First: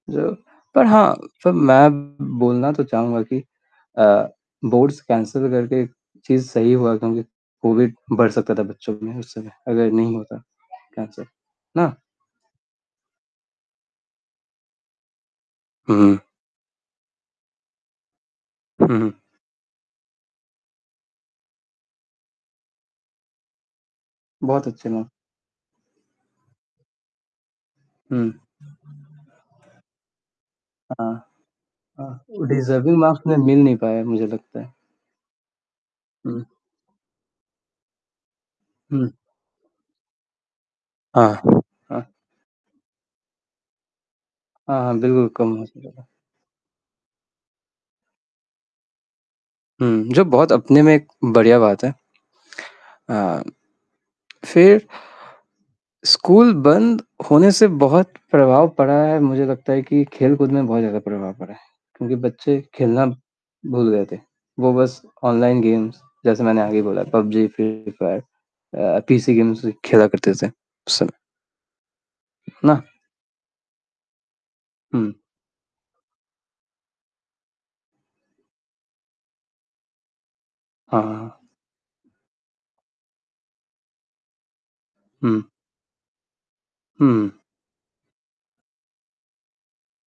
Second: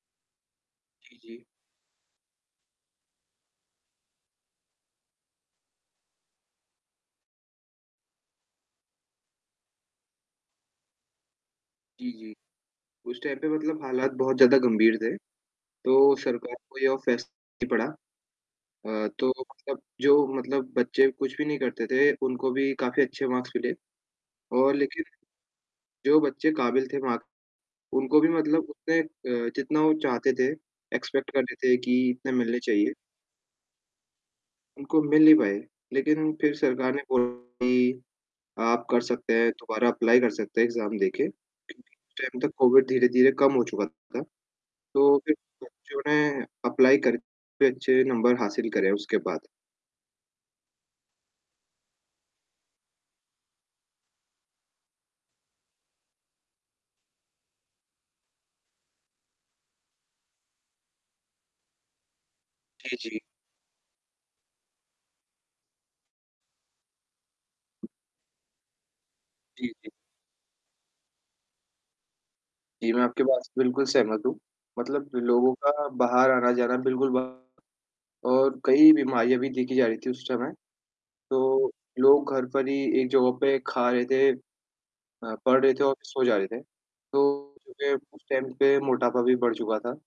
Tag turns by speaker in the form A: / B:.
A: जो पर हाँ,
B: जी, जी।
A: सर मैं बोलना तो चहूँगा कि अ, बोर्ड्स कैंसल करके चीज़ सही हुआ क्योंकि कोविड बढ़ सकता था बच्चों में, उस समय अगर नहीं होता, कैन्सल, ना?
B: जी, जी, उस टाइम पे मतलब हालात बहुत ज़्यादा गंभीर थे, तो
A: हुँ।
B: सरकार को यह फ़ैस पड़ा
A: हुँ,
B: अ,
A: हुँ।
B: तो मतलब जो मतलब बच्चे कुछ भी नहीं करते थे, उनको भी काफ़ी अच्छे मार्क्स मिले
A: बहुत
B: और
A: अच्छे मा
B: लेकिन जो बच्चे काबिल थे मार्क्स उनको भी
A: हुँ।
B: मतलब उतने अ, जितना वो चाहते थे,
A: हाँ,
B: एक्स्पेक्ट करते थे कि
A: अ,
B: इतने मिलने चाहिए
A: डिज़र्विंग मार्क्स में मिल नहीं पाए मुझे लगता है।
B: उनको मिल नहीं पाए। लेकिन
A: हुँ।
B: फिर सरकार ने बोला कि, "आप कर
A: हुँ।
B: सकते हैं, दोबारा अप्लाई कर सकते हैं एग्जाम देके,"
A: हाँ, हाँ।
B: उस टाइम तक कोविड धीरे-धीरे कम हो चुका था।
A: हाँ, हाँ,
B: तो
A: बिल्कुल
B: फिर
A: कम हो सकता
B: बच्चों
A: था।
B: ने अप्लाई करके अच्छे नंबर हासिल करें उसके बाद।
A: हुँ, जो बहुत अपने में एक बढ़िया बात है। अ, फिर स्कूल बंद होने से बहुत प्रभाव पड़ा है, मुझे लगता है कि खेल-कूद में बहुत ज़्यादा प्रभाव पड़ा है, क्योंकि बच्चे
B: जी,
A: खेलना
B: जी।
A: भूल गए थे। वो बस ऑनलाइन गेम्स, जैसे मैंने आगे बोला पबजी, फ्री फायर अ, पीसी गेम्स
B: जी, जी।
A: खेला करते थे, उस समय। ना?
B: जी, मैं आपकी बात से बिल्कुल सहमत हूँ, मतलब
A: हुँ।
B: लोगों का बाहर आना-जाना बिल्कुल बंद और कई बीमारियाँ भी देखी जा रही थी उस समय,
A: हाँ, हाँ, हाँ।
B: तो लोग घर पर ही एक जगह पे खा रहे थे, अ,
A: हुँ।
B: पढ़ रहे थे और सो जा रहे थे,
A: हुँ, हुँ।
B: तो कि उस टाइम पे मोटापा भी बढ़ चुका था।